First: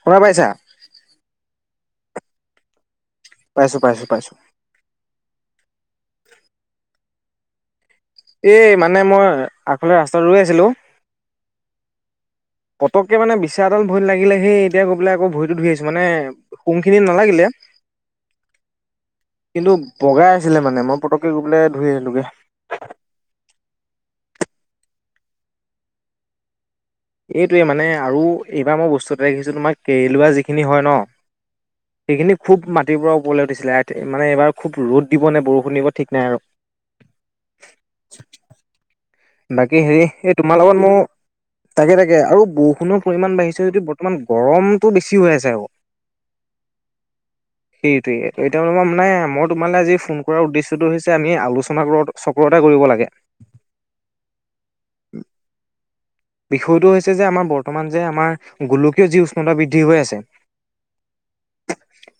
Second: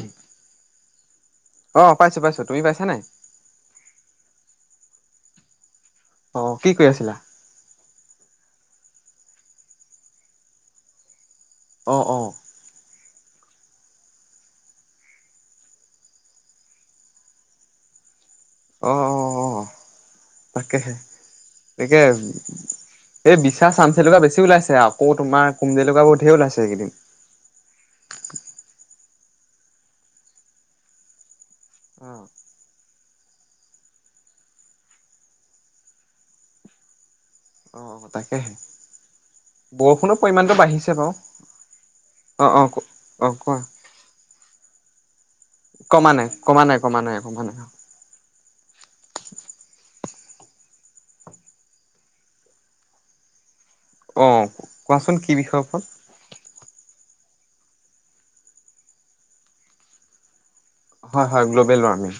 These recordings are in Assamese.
শুনা পাইছা? অ পাইছো, পাইছো তুমি পাইছা নাই? পাইছোঁ, পাইছোঁ, পাইছোঁ। অ', কি কৰি আছিলা? এ মানে মই আগফাল ৰাস্তাত ৰৈ আছিলো। অ', অ'। পকে মানে বিশচাএডাল ভৰিত লাগিলে, সেই এতিয়া গৈ পেলাই আকৌ ভৰিতটো ধুই আহিছো। মানে শুং খিনি নালাগিলে। অ অ অ কিন্তু বগাই আছিলে মানে তাকেহে মই পতককে গৈ পলৈ ধুই তাকে আহিলোগে। এই বিশা চানচেলুকা বেছি ওলাইছে। আকৌ তোমাৰ কুম জেলুকা বোৰ ধেই ওলাইছে এইকেইদিন। এইটোৱে মানে আৰু এইবাৰ মই বস্তু এটা দেখিছোঁ, তোমাৰ কেৰেলোৱা যিখিনি হয় ন অ পিকনিক খুব মা তি পৰা ওপৰলৈ দিছিলে এয়াত মানে, এবাৰ খুব ৰ'দ দিব নে বৰষুণ দিব ঠিক নাই আৰু। অ', অ', তাকেহে। বাকী হেৰি, বৰষুণৰ এই পৰিমাণটো তোমাৰ লগত মো বাঢ়িছে বাৰু তাকে, তাকে, অ আৰু অ বৰষুণৰ অ পৰিমাণ কোৱা বাঢ়িছে যদিও বৰ্তমান গৰমতটো বেছি হৈ আছ ত, কমা নাই কমা নাই কমা নাই কমা নাই সেইটোৱেই, এতিয়া তামানে মই তোমালৈ আজি ফোন কৰাৰ উদ্দেশ্যটো হৈছে আমি আলোচনা চক্ৰতে কৰিব লাগে [unintelligible] অ', কোৱাচোন কি বিষয় ফল। বিষয়টো হৈছে যে আমাৰ বৰ্তমান যে আমাৰ গোলকীয় যি উষ্ণতা বৃদ্ধি হৈ আছে হয় হয় গ্ল'বেল ৱাৰ্মিং।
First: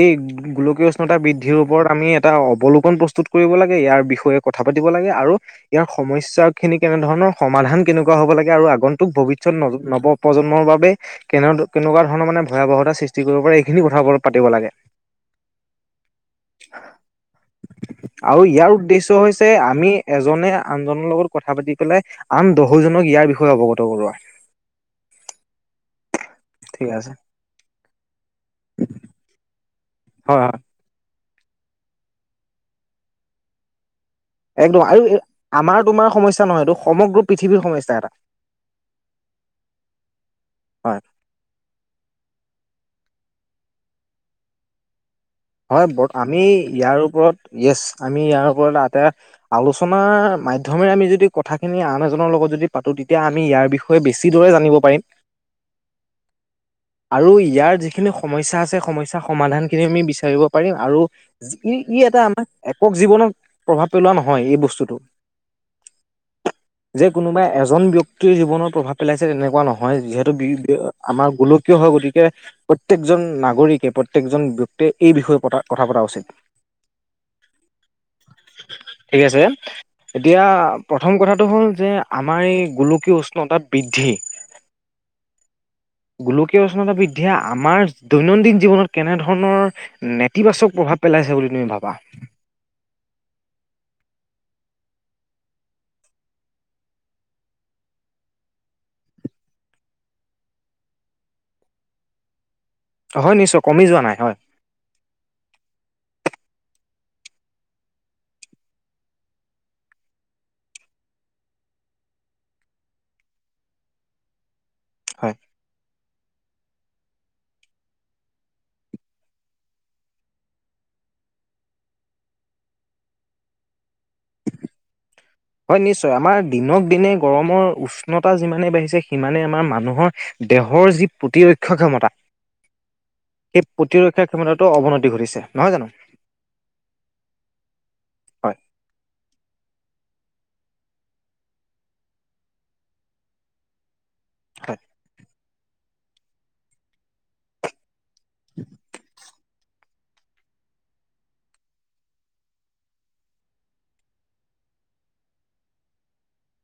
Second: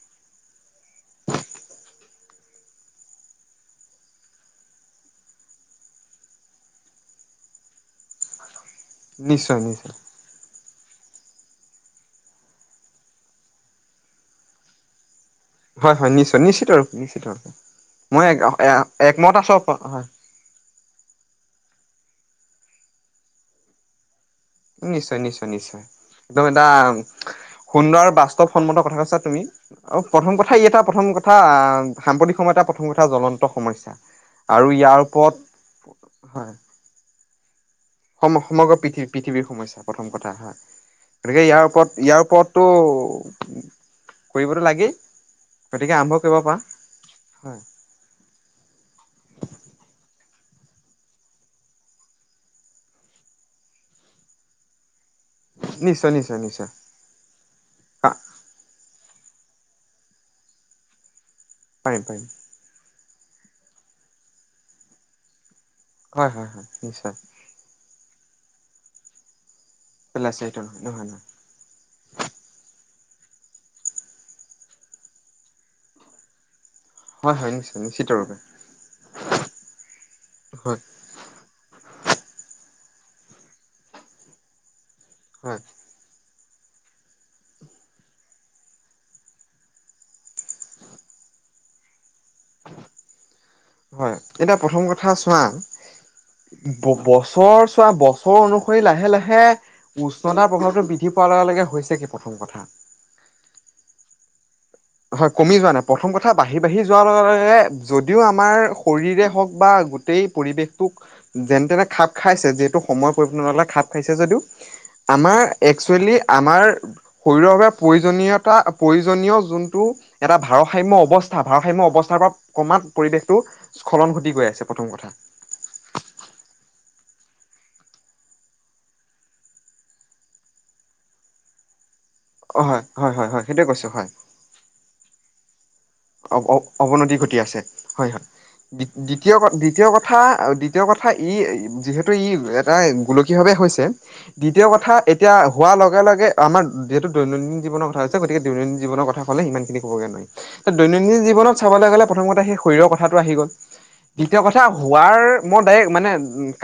এই গোলকীয় উষ্ণতা বৃদ্ধিৰ ওপৰত আমি এটা অৱলোবন প্ৰস্তুত কৰিব লাগে ইয়াৰ বিষয়ে কথা পাতি ব লাগে আৰু ইয়াৰ সমস্যা খিনি কেনেধৰণৰ সমাধান কেনেকুৱা হ'ব লাগে আৰু আন্তুক ভৱিষ্যত নিশ্চয় নিশ্চয় নৱ প্ৰজন্মৰ বাবে [unintelligible] নে কেনাটো কেনেকোৱা ধৰণৰ মানে ভয়াৱহতা সৃষ্টি কৰিব পাৰে, এইখিনি কথা পাতিব লাগে। হয় হয় নিশ্চয় নিশ্চিত আৰু নিশ্চিত [unintelligible] আৰু ইয়াৰ উদ্দেশ্য একমত হৈছে আছো আমি হয় এজনে আনজনৰ লগত কথা পাতি, পেলাই আন দহোজনক ইয়াৰ বিষয়ে অৱগত কৰোৱা। নিশ্চয় নিশ্চয় নিশ্চয়। একদম এটা ঠিক আছে। সুন্দৰ আৰু বাস্তৱ সন্মত কথা কৈছা তুমি আৰু হয় প্ৰথম হয়। কথা ই এটা প্ৰথম কথা। তথা সাম্প্ৰতিক সময়তাৰ প্ৰথম কথা জ্বলন্ত সমস্যা। একদম ইয়াৰ আৰু ওপৰত আমাৰ তোমাৰ সমস্যা হয় নহয় এইটো সমগ্ৰ পৃথিৱীৰ সমস্যা। এটা সম সমগ্ৰ পৃথিৱ পৃথিৱীৰ সমস্যা প্ৰথম কথা হা হয়। গতিকে ইয়াৰ ওপৰত ইয়াৰ ওপৰত টো উ কৰিবটো লাগেই। হয় গতিকে বৰ আৰম্ভ কৰিব আমি পাৰা। ইয়াৰ ওপৰত, হয় য়েছ আমি ইয়াৰ ওপৰত এটা আলোচনাৰ মাধ্যম মাধ্যমৰে আমি যদি কথাখিনি আন এজনৰ লগত যদি পাতোঁ তেতিয়া আমি ইয়াৰ বিষয়ে বেছি দৰে জানিব পাৰিম। নিশ্চয় নিশ্চয় নিশ্চয় আৰু ইয়াৰ যিখিনি সমস্যা আছে সমস্যা সমাধান খিনি আমি বিচাৰ [unintelligible] ব পাৰিম আৰু ই ই পাৰিম এটা পাৰিম আমাৰ একক জীৱনত প্ৰভাৱ পেলোৱা নহয় এই বস্তুটো। হয় হয় হয় যে নিশ্চয়। কোনোবাই এজন ব্যক্তিৰ জীৱনত প্ৰভাৱ পেলাইছে তেনেকুৱা নহয়। হয় যিহেতু পেলাইছে সেইটো নহয় নহয় নহয় আমাৰ গোলকীয় হয় গতিকে প্ৰত্যেকজন নাগৰিকে প্ৰত্যেকজন। তে এই বিষয়ে পতা কথা পতা উচিত। হয় হয় নিশ্চয় নিশ্চিত। ৰূপে ঠিক আছে এতিয়া হয় প্ৰথম কথাটো হ'ল যে। আমাৰ এই গোলকীয় উষ্ণতা বৃদ্ধি হয়। গোলকীয় উষ্ণতা বৃদ্ধিয় আমাৰ দৈনন্দিন জীৱনত কেনেধৰণৰ নেতিবাচক প্ৰভাৱ পেলাইছে বুলি তুমি ভাবা। হয় এতিয়া প্ৰথম কথা চোৱা বছৰ চোৱা বছৰ অনুসৰি লাহে লাহে উষ্ণতাৰ প্ৰভাৱটো বৃদ্ধি পা। [unintelligible] ৱাৰ লগে লগে হৈছে কি প্ৰথম কথা হয় নিশ্চয় কমি যোৱা নাই হয়। হয় কমি যোৱা নাই প্ৰথম কথা বাঢ়ি বাঢ়ি যোৱাৰ লগে লগে যদিও আমাৰ শৰীৰে হওঁক বা। গোটেই পৰিৱেশটোক যেনে তেনে খাপ খাইছে যিহেতু সময় পৰিবৰ্তন হ'লে খাপ খাইছে যদিও। হয় আমাৰ একচুৱেলি আমাৰ শৰীৰৰ বাবে প্ৰয়োজনীয়তা প্ৰয়োজনীয় যোন। এটা ভাৰসাম্য অৱস্থা ভাৰসাম্য অৱস্থাৰ পৰা ক্ৰমাত পৰিৱেশতটো স্খলন ঘটি গৈ আছে। প্ৰথম কথা। হয় নিশ্চয় আমাৰ দিনক দিনে গৰমৰ উষ্ণতা যিমানে বাঢ়িছে সিমানে আমাৰ মানুহৰ। দেহৰ যি প্ৰতিৰক্ষা ক্ষমতা। হয় হয় হয় হয় সেই সেইটোৱে কৈছো হয় প্ৰতিৰক্ষা ক্ষমতাতো অৱনতি ঘটিছে। নহয় জানো অ অৱনতি ঘটি আছে হয় হয় দ্বিতীয় ক দ্বিতীয় কথা। কথা দ্বিতীয় কথা ই যিহেতু ই এটা গোলকীয়ভাৱে হৈছে। দ্বিতীয় হয় কথা এতিয়া হোৱাৰ লগে লগে আমাৰ যিহেতু দৈনন্দিন জীৱনৰ কথা হৈছে। গতিকে দৈনন্দিন জীৱনৰ কথা ক'লে ইমান খিনি কবগৈ নোৱাৰি। দৈনন্দিন জীৱনত চাবলৈ গ'লে প্ৰথমতে সেই শৰীৰৰ কথাটো আহি গ'ল। দ্বিতীয় কথা হোৱাৰ মই ডাইৰেক্ মানে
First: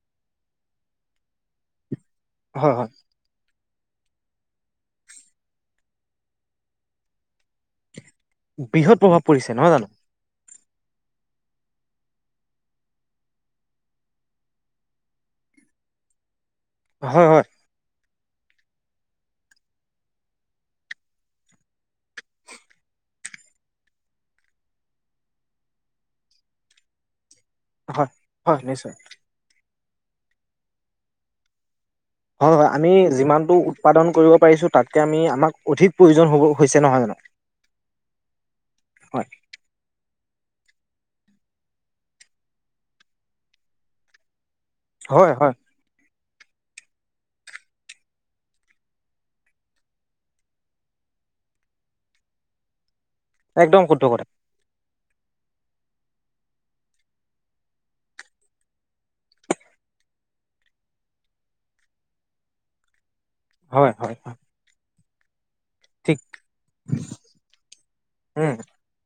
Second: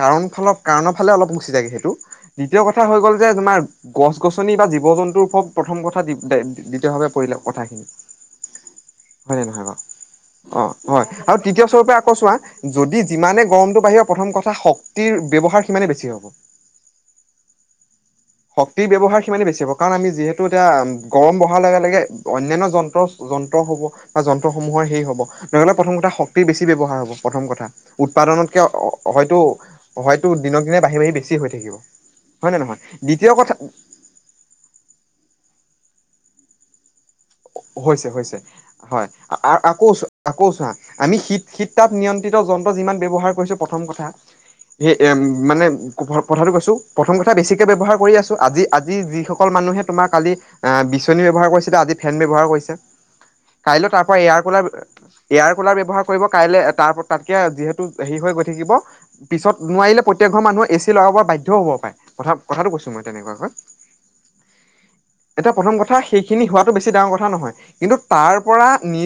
কাৰণ ফালৰ কাৰণৰ ফালে অলপ মুচি থাকে সেইটো। দ্বিতীয় হয় কথা হয় হৈ গ'ল যে তোমাৰ গছ গছনি বা জীৱ জন্তুৰ ওৰত প্ৰথম কথা দ্বিতীয়ভাৱে পৰিলে কথাখিনি বৃহৎ প্ৰভাৱ হয় নে পৰিছে নহয় বাৰু? জানো। অ হয় আৰু তৃতীয় স্বৰূপে আকৌ চোৱা যদি যিমানে গৰমটো বাঢ়িব প্ৰথম কথা শক্তিৰ। হাৰ সিমানেই বেছি হ'ব। হয় হয়। শক্তিৰ ব্যৱহাৰ সিমানেই বেছি হ'ব কাৰণ আমি যিহেতু এতিয়া গৰম বঢ়াৰ লগে লগে অন্যান্য যন্ত্ৰ যন্ত্ৰ হ'ব। বা যন্ত্ৰসমূহেই সেই হব নহ'লে প্ৰথম কথা শক্তিৰ বেছি ব্যৱহাৰ হ'ব। প্ৰথম কথা হয় হয় উৎপাদনতকে নিশ্চয় হয়তো হয়তো দিনক দিনে বাঢ়ি বাঢ়ি বেছি হৈ থাকিব। হয় নে হয় নহয় আমি দ্বিতীয় কথা যিমানটো উৎপাদন কৰিব পাৰিছোঁ তাতকে আমি আমাক অধিক প্ৰয়োজন হ'ব হৈছে নহয় জানো। হৈছে হৈছে হয় আকৌ আকৌ চোৱা আমি শীত শীত তাপ নিয়ন্ত্ৰিত যন্ত্ৰ যিমান ব্যৱহাৰ কৰিছো প্ৰথম কথা সেই এ হয় হয় মানে [unintelligible] কথাটো কৈছো প্ৰথম কথা বেছিকে ব্যৱহাৰ কৰি আছো আজি আজি যিসকল মানুহে তোমাৰ কালি বিচনী আজি ফেন ব্যৱহাৰ কৰিছে একদম কাইলৈ শুদ্ধ তাৰ পৰা কথা এয়াৰ কোলাৰ এয়াৰ কুলাৰ ব্যৱহাৰ কৰিব কাইলৈ তাৰ তাতকে যিহেতু হেৰি হৈ গৈ থাকিব পিছত নোৱাৰিলে প্ৰত্যেক ঘৰ মানুহ এ চি লগাব বাধ্যও হব পাৰে কথা কথাটো কৈছো মই তেনেকুৱাকৈ হয় হয় হয়। এতিয়া প্ৰথম কথা ঠিক সেইখিনি হোৱাটো বেছি ডাঙৰ কথা নহয় কিন্তু তাৰ উম পৰা নি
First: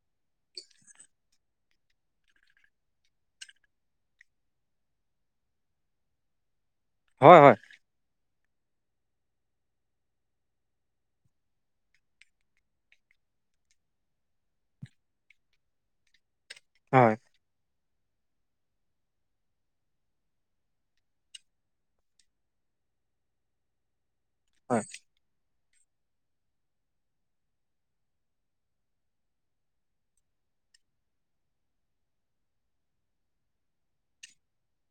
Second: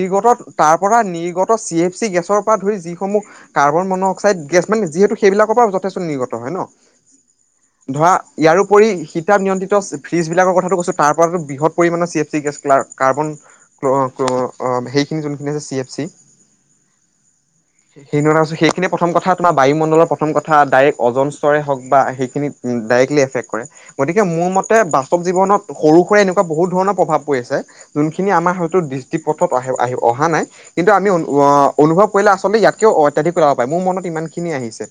পৰা নিৰ্গত চি এফ চি গেছৰ পৰা যিসমূহ কাৰ্বন মনোক্সাইড সেইবিলাকৰ পৰা যথেষ্ট নিৰ্গত হয় ন'। হয় হয়। ইয়োৰোপৰি শীত তাপ নিয়ন্ত্ৰিত ফ্ৰীজবিলাকৰ কথাটো কৈছোঁ তাৰ পৰাতো বৃহৎ পৰিমাণৰ চি এফ কাৰ্বন সেইখিনি যোনখিনি আছে চি এফ চি। হয়। [unintelligible] সেইখিনিয়ে প্ৰথম কথা তোমাৰ বায়ুমণ্ডলৰ প্ৰথম কথা, ডাইৰেক্ট অজনস্তৰে হক বা সেইখিনিত ডাইৰেক্টলি এফেক্ট কৰে গতিকে মোৰ মতে হয় হয় বাস্তৱ জীৱনত সৰু সুৰা এনেকুৱা বহুত ধৰণৰ প্ৰভাৱ [inaudible] আচলতে ইয়াতকেও অত্যাধিক কৰি [unintelligible] পাৰে মোৰ মনত ইমান খিনি আহিছে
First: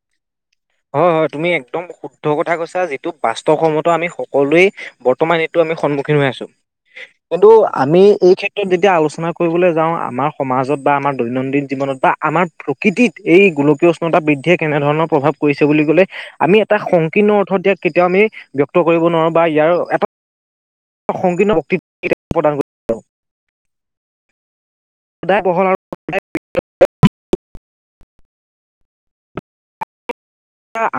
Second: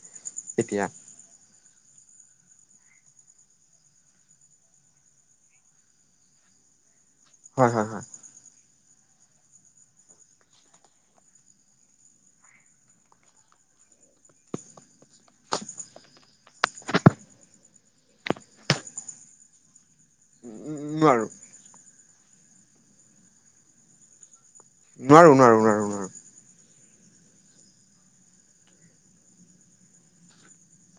এতিয়া হয় হয় তুমি একদম শুদ্ধ কথা কৈছা যিটো। বাস্তৱ সন্মত আমি সকলোৱে বৰ্তমান এইটো আমি সন্মুখীন হৈ আছো। কিন্তু হয় হয় আমি হয় এই ক্ষেত্ৰত যেতিয়া আলোচনা কৰিবলৈ যাওঁ আমাৰ সমাজত বা আমাৰ দৈনন্দিন জীৱনত বা আমাৰ প্ৰকৃতিত এই গোলকীয় উষ্ণতা বৃদ্ধিয়ে কেনেধৰণৰ প্ৰভাৱ কৰিছে বুলি ক'লে আমি এটা সংকীৰ্ণ অৰ্থত ইয়াক কেতিয়াও আমি ব্যক্ত কৰিব নোৱাৰো বা ইয়াৰ এটা নোৱাৰোঁ। [unintelligible] নোৱাৰোঁ সদায় নোৱাৰোঁ বহল আৰু নোৱাৰোঁ নোৱাৰোঁ।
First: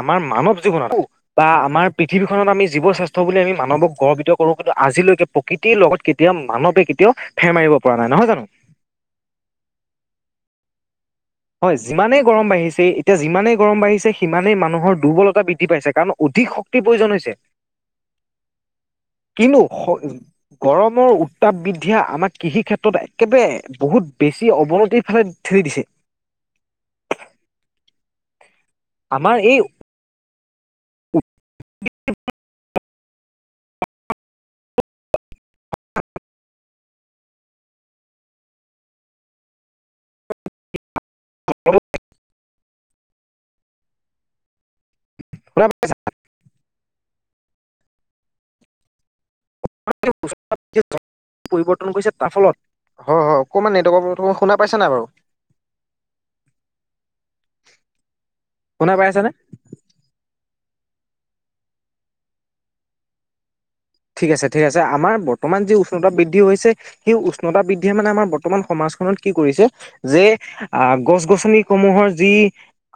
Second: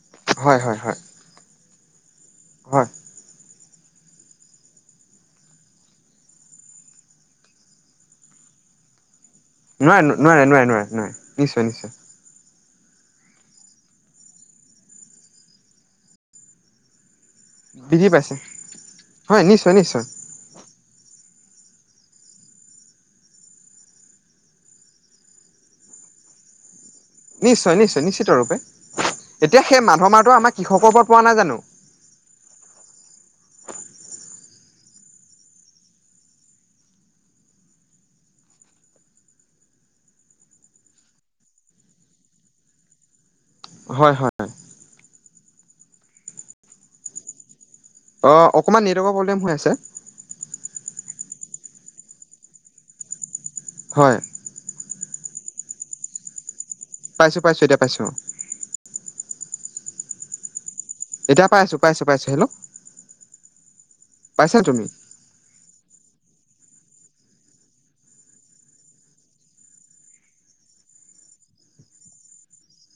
আমাৰ হয় মানৱ হয় হয় জীৱনতো বা আমাৰ পৃথিৱীখনত আমি জীৱ হয় শ্ৰেষ্ঠ বুলি আমি মানৱক গৰ্বিত কৰো কিন্তু আজিলৈকে প্ৰকৃতিৰ লগত কেতিয়াও মানৱে কেতিয়াও ফেৰ মাৰিব পৰা নাই নহয় জানো। [inaudible] নোৱাৰে নোৱাৰে নোৱাৰে নোৱাৰে নোৱাৰে। নিশ্চয় হয় নিশ্চয় যিমানেই গৰম বাঢ়িছে এতিয়া যিমানেই গৰম বাঢ়িছে সিমানেই মানুহৰ দুৰ্বলতা বৃদ্ধি পাইছে কাৰণ অধিক শক্তিৰ প্ৰয়োজন হৈছে। [unintelligible] পাইছে হয় কিনো। নিশ্চয় নিশ্চয় গৰমৰ উত্তাপ বৃদ্ধিয়ে আমাক কৃষি ক্ষেত্ৰত একেবাৰে বহুত বেছি অৱনতিৰ ফালে দিছে। নিশ্চয় নিশ্চয় নিশ্চিত ৰূপে, আমাৰ এই এতিয়া সেই মাধমাৰটো আমাৰ কৃষকৰ ওপৰত পৰা নাই জানো। [inaudible] [inaudible] হয় হয় হয়। [inaudible] অ', অকণমান নেটৱৰ্কৰ প্ৰব্লেম হৈ আছে। পৰিৱৰ্তন তাৰ ফলত হয় হয় অকমান হয় নেটৱৰ্ক শুনা পাইছানে নাই বাৰু। পাইছোঁ পাইছোঁ এতিয়া পাইছোঁ অ'। [inaudible] এতিয়া পাই আছো পাইছো পাইছো হেল্ল'। ঠিক আছে পাইছা ঠিক আছে তুমি আমাৰ বৰ্তমান যি উষ্ণতা বৃদ্ধি বৃদ্ধি হৈছে এই উষ্ণতা বৃদ্ধিয়ে মানে আমাৰ বৰ্তমান সমাজ খনত কি কৰিছে যে গছ গছ গছনিসমূহৰ যি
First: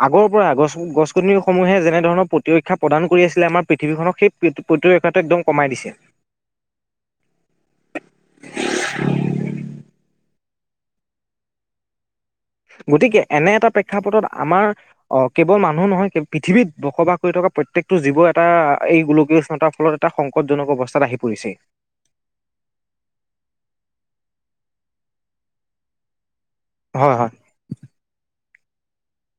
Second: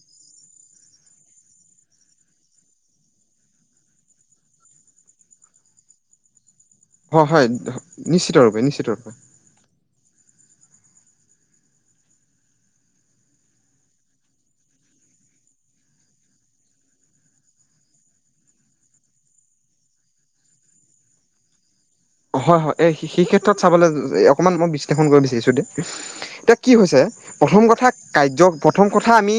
আগৰ পৰা গছ, গছ- গছনি সমূহে যেনে ধৰণৰ প্ৰতিৰক্ষা প্ৰদান কৰি আছি আমাৰ পৃথিৱীখনক সেই প্ৰতিৰক্ষাটো একদম কমাই দিছে হয় হয় নিশ্চিত ৰূপে নিশ্চিত ৰূপে। গতিকে এনে এটা প্ৰেক্ষাপটত আমাৰ আহ কেৱল মানুহ নহয় পৃথিৱীত বসবাস কৰি থকা প্ৰত্যেকটো জীৱ এটা এই গোলকীয় উষ্ণতাৰ ফলত এটা সংকটজনক অৱস্থাত আহি পৰিছে। হয় হয় এই সেই ক্ষেত্ৰত চাবলৈ অকণমান মই বিশ্লেষণ কৰিব বিচাৰিছো দে কি হৈছে হয় হয় প্ৰথম কথা কায্য প্ৰথম কথা আমি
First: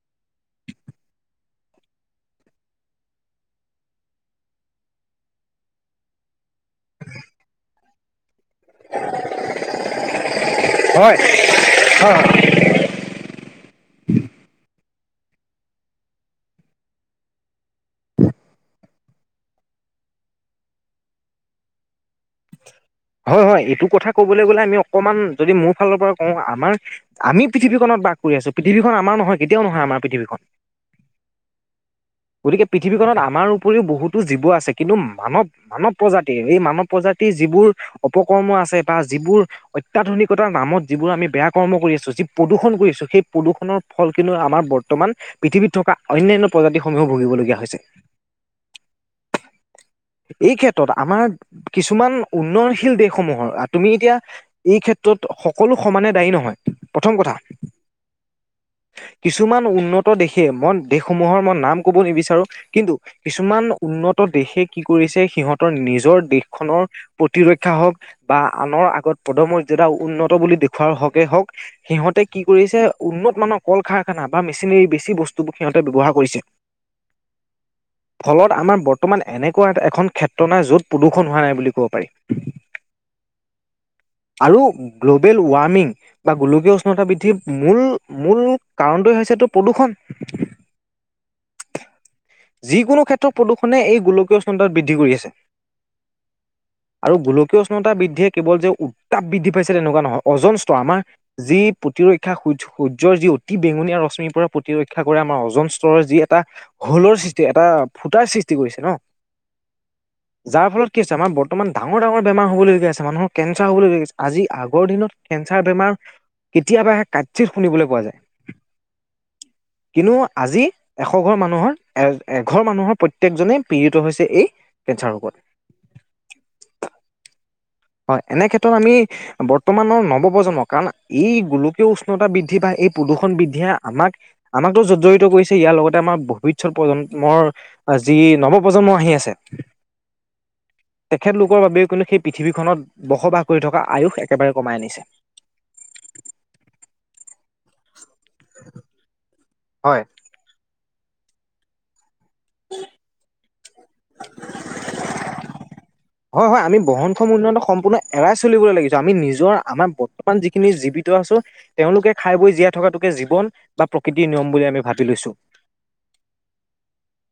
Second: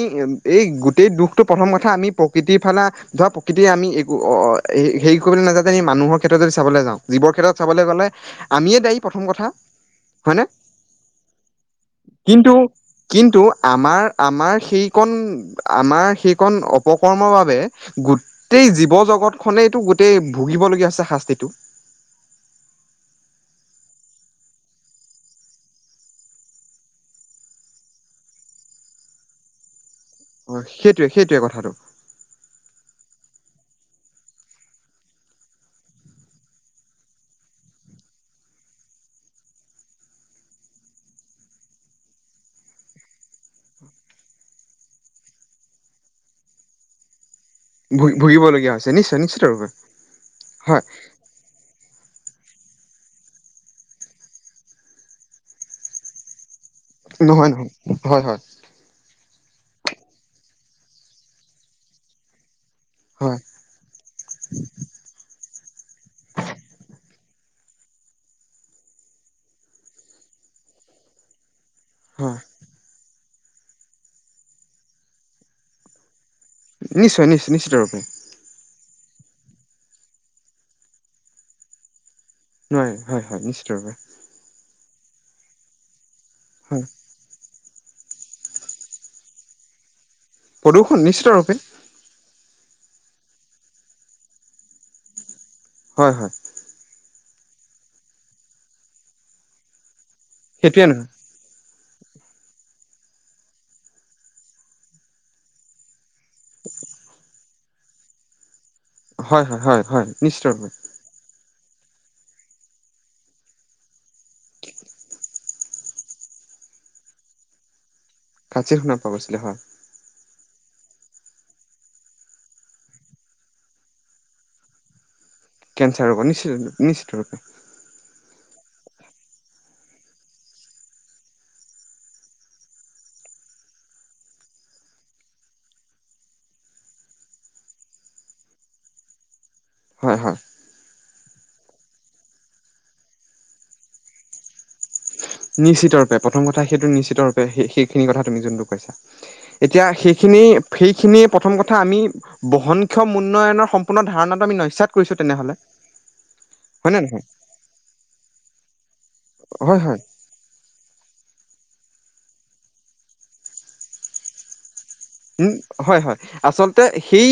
এই গোটেই দুখটো প্ৰথম কথা আমি প্ৰকৃতিৰ ফালে ধৰা প্ৰকৃতিৰ আমি একো অ', হেৰি কৰিবলৈ নাযা যে মানুহৰ ক্ষেত্ৰত যদি চাবলৈ যাওঁ জীৱৰ ক্ষেত্ৰত চাবলৈ গ'লে আমিয়ে দায়ী প্ৰথম কথা হয়নে? হয় হয় কিন্তু কিন্তু আমাৰ আমাৰ সেই ন আমাৰ সেইকন অপকৰ্মৰ বাবে গোটেই জীৱ- জগতখনেইটো গোটেই ভুগিবলগীয়া হৈছে শাস্তিটো [unintelligible] হয় -হয় এইটো কথা কবলৈ গ'লে আমি অকমান যদি মোৰ ফালৰ পৰা কওঁ আমাৰ আমি পৃথিৱীখনক বাস কৰিছো পৃথিৱীখন আম নহয় কেতিয়াও নহ আমাৰ পৃথিৱীখন অ সেইটোৱে সেইটোৱে কথাটো গতিকে পৃথিৱীখনত আমাৰও উপৰিও বহুতো জীৱ আছে কিন্তু মানৱ, মানৱ প্ৰজাতিৰ এই মানৱ প্ৰজাতিৰ যিবোৰ অপকৰ্ম আছে বা যিবোৰ অত্যাধুনিকতাৰ নামত যিবোৰ আমি বেয়া কৰ্ম কৰি আছো যি প্ৰদূষণ ছো সেই প্ৰদূষণৰ ফল কিন্তু আমাৰ বৰ্তমান পৃথিৱীত থকা অন্য়ান্য প্ৰজাতিসমূহো ভুগিবলগীয়া হৈছে ভু -ভুগিবলগীয়া হৈছে নিশ্চয় নিশ্চয়তভাৱে এই ক্ষেত্ৰত আমাৰ কিছু ইমান উন্নয়নশীল দেশসমূহৰ তুমি এতিয়া এই ক্ষেত্ৰত সকলো সমানে দায়ী নহয় প্ৰথম কথা নহয় নহয় হয় হয় কিছুমান উন্নত দেশে মন দেশসমূহৰ মই নাম ক'ব নিবিচাৰো কিন্তু হয় কিছুমান উন্নত দেশে কি কৰিছে সিহঁতৰ নিজৰ দেশখনৰ প্ৰতিৰক্ষা হওক বা আনৰ আগত পদমৰ্যাদা উন উন্নত বুলি দেখুওাৰ হকে হওক সিহঁতে হয় কি কৰিছে উন্নত মানৰ কল কাৰখানা বা মেচিনেৰি বেছি বস্তুবোৰ সিহতে ব্যৱহাৰ কৰিছে নিশ্চয় নিশ্চয় নিশ্চয়তৰূপে ফলত আমাৰ বৰ্তমান এনেকুৱা এখন ক্ষেত্ৰ নাই য'ত প্ৰদূষণ হোৱা নাই বুলি ক'ব পাৰি ন হয় হয় নিশ্চয়তভাপে আৰু গ্ল'বেল ৱাৰ্মিং বা গোলকীয় হয় উষ্ণতা বৃদ্ধি মূল মূল কাৰণটোৱে হৈছেতটো প্ৰদূষণ প্ৰদূষণ নিশ্চিত ৰূপে যিকোনো ক্ষেত্ৰত প্ৰদূষণে এই গোলকীয় উষ্ণতা বৃদ্ধি কৰি আছে। হয় হয়। আৰু গোলকীয় উষ্ণতা বৃদ্ধিয়ে কেৱল যে উত্তাপ বৃদ্ধি পাইছে তেনেকুৱা নহয় অজনস্তৰ সেইটোৱে আমাৰ যি প্ৰতিৰক্ষা সূৰ্য সূৰ্যৰ যি অতি বেঙুনীয়া ৰশ্মিৰ পৰা প্ৰতিৰক্ষা কৰে আমাৰ অজন স্তৰৰ যি এটা হোলৰ সৃষ্টি এটা ফুটাৰ সৃষ্টি কৰিছে ন নহয় হয় হয় হয় হয় নিশ্চিত ৰূপে যাৰ ফলত কি হৈছে আমাৰ বৰ্ত বৰ্তমান ডাঙৰ -ডাঙৰ বেমাৰ হ'বলগীয়াছে মানুহৰ কেঞ্চাৰ হ'বলগা আছে আজি আগৰ দিনত কেঞ্চাৰ বেমাৰ কেতিয়াবা সে কাৎচিৎ শুনিবলৈ পোৱা যায়। কাতচীত শুনা পোৱা গৈছিলে হয়। কিন্তু আজি এশ ঘৰ মানুহৰ এ এঘৰ মানুহৰ প্ৰত্যেকজনেই পীড়িত হৈছে যে এই কেঞ্চাৰ ৰোগত কেঞ্চাৰ ৰোগত নিশ্চিত, নিশ্চিত ৰূপে হয় এনে ক্ষেত্ৰত আমি বৰ্তমানৰ নৱ -প্ৰ্ৰজন্মক কাৰণ এই গোলকীয় উষ্ণতা বৃদ্ধি বা এই প্ৰদূষণ বৃদ্ধিয়ে আমাক আমাকতো জৰ্জৰিত কৰিছে ইয়াৰ লগতে আমাৰ ভৱিষত প্ৰজন্মৰ যি ই নৱপ্ৰজন্ম আহি আছে হয় হয় তেখেতলোকৰ বাবেও কিন্তু সেই পৃথিৱীখনত বসবাস কৰি থকা আয়ুস একেবাৰে কমাই আনিছে নিশ্চিত ৰূপে প্ৰথম সেইটো নিশ্চিত ৰূপে শিক সেইখিনি কথা তুমি যোনটো কৈছা এতিয়া হয় সেইখিনি ফিক সেইখিনি প্ৰথম কথা আমি বহনক্ষম উন্নয়নৰ সম্পূৰ্ণ ধাৰণাটো আমি নস্যাত কৰিছোঁ তেনেহ'লে হয় হয় আমি নে নহয় বহনক্ষম উন্নয়নৰ সম্পূৰ্ণ এৰাই চলিবলৈ লাগিছো আমি নিজ ত হয় আমাৰ হয় বৰ্তমান যিখিনি জীৱিত আছো তেও লোকে খাই বৈ জীয়া থকাতোকে জীৱন বা প্ৰকৃতিৰ নিয়ম বুলি আমি ভাব উম হয় হয় আচলতে সেই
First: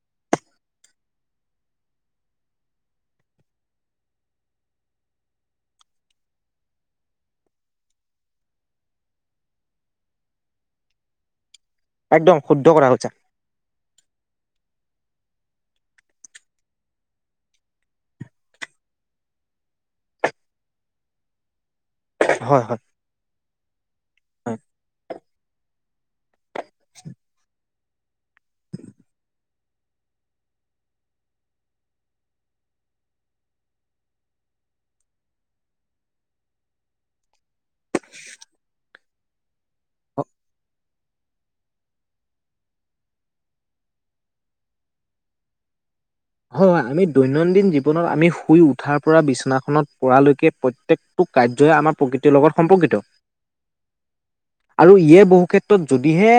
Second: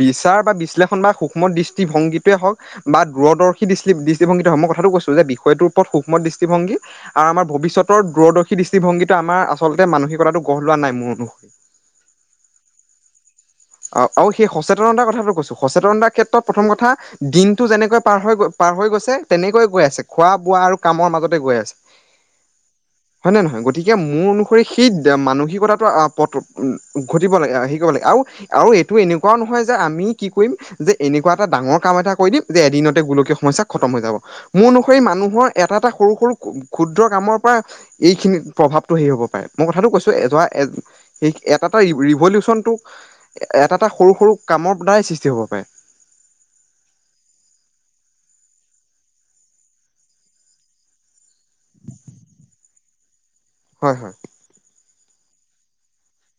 বিচাৰ বা বিশ্লেষণ বা সুক্ষ্ম দৃষ্টিভংগীটোয়ে হওক বা দূৰদৰ্শী দৃষ্টি দৃষ্টিভংগীটোৱে হক মই কথা কথাটো কৈছো যে বিষয়টোৰ ওপৰত সুক্ষ্ম দৃষ্টভংগী আৰু আমাৰ ভৱিষ্যতৰ দূৰদৰ্শী দৃষ্টিভংগীটো আমাৰ আচল মানসিকতাটো গঢ় লোৱা নাই মোৰ অনু একদম শুদ্ধ কথা কৈছা অ আৰু সেই সচেতনতা কথাটো কৈছো সচেতনতাৰ ক্ষেত্ৰত প্ৰথম কথা দিনটো যেনেকৈ পাৰ হৈ গৈ পাৰ হৈ গৈছে তেনেকৈ গৈ আছে খোৱা বোৱা আৰু কামৰ মাজতে গৈ আছে হয় হয় হয় নে নহয় গতিকে মোৰ অনুসৰি সেই মানুহিক সেই কথাটো অ প টো উম ঘটিব লাগে শিকিব লাগে আৰু আৰু এইটো এনেকুৱাও নহয় যে আমি কি কৰিম যে এনেকুৱা এটা ডাঙৰ কাম এটা কৰি দিম যে এদিনতে গোলকীয় সময় সমস্যা খতম হৈ যাব মোৰ অনুসৰি মানুহৰ এটা এটা সৰু সৰু ক্ষুদ্ৰ কামৰ পৰাই এইখিনিত প্ৰভাৱ টো হবগে পাই মই কথাটো কৈছো হয় এটা এ এ এটাটো ৰিভা ৰিভলোৱেচনটো এটা এটা সৰু সৰু কামৰ দ্বাৰাই সৃষ্টি হ'ব পাৰে হয় আমি দৈনন্দিন জীৱনত আমি শুই উঠাৰ পৰা বিছনাখনত পৰা লৈকে প্ৰত্যেকটো কাৰ্যই আমাৰ প্ৰকৃতিৰ লগত সম্পৰ্কিত হয় হয় আৰু ইয়ে বহুক্ষেত্ৰত যদিহে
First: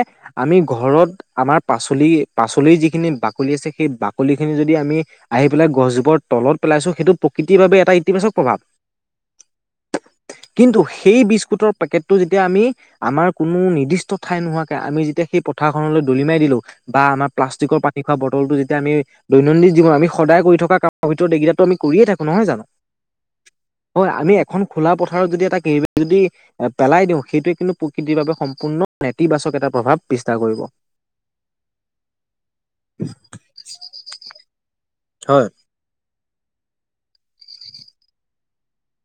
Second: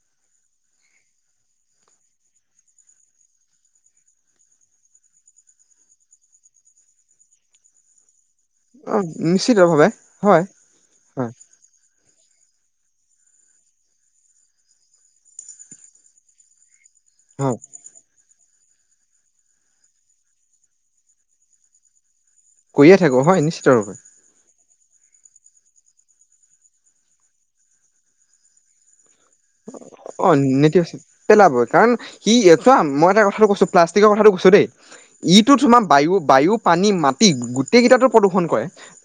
আমি ঘৰত আমাৰ পাচলি পাচলিৰ যিখিনি বা কলি আছে কি বাকলি খিনি যদি আমি আহি পেলাই গছজোপৰ তলত পেলাইছো সেইটো প্ৰকৃতিৰ বাবে এটা ইতিবাচক প্ৰভাৱ অ নিশ্চিত ভাৱে হয় কিন্তু সেই হয় বিস্কুটৰ পেকেট টো যেতিয়া আমি আমাৰ কোনো নিৰ্দিষ্ট ঠাই নোহোৱাকে আমি যেতিয়া সেই পথাৰখনলৈ দলি মাৰি দিলো বা আমাৰ হয় প্লাষ্টিকৰ পানী খোৱা বটলটো যেতিয়া আমি দৈনন্দিন জীৱন আমি সদায় কৰি থকা কাম ভিতৰত এইকেইটাটো আমি কৰিয়ে থাকোঁ নহয় জানো কৰিয়ে থাকো হয় নিশ্চিত ৰূপে হয় আমি এখন খোলা পথাৰত যদি এটা কেৰি বেগ যদি পেলাই দিওঁ সেইটোৱে কিন্তু প্ৰকৃতিৰ বাবে সম্পূৰ্ণ নেতিবাচক এটা প্ৰভাৱ অ বিস্তাৰ কৰিব। নেতিবাচক পেলাবই কাৰণ সি চোৱা মই এটা কথাটো কৈছো প্লাষ্টিকৰ কথাটো কৈছ [unintelligible] দেই হয়। ইটো তোমাৰ বায়ু- বায়ু পানী, মাটি গোটেই কেইটাতো প্ৰদূষণ কৰে। তুমি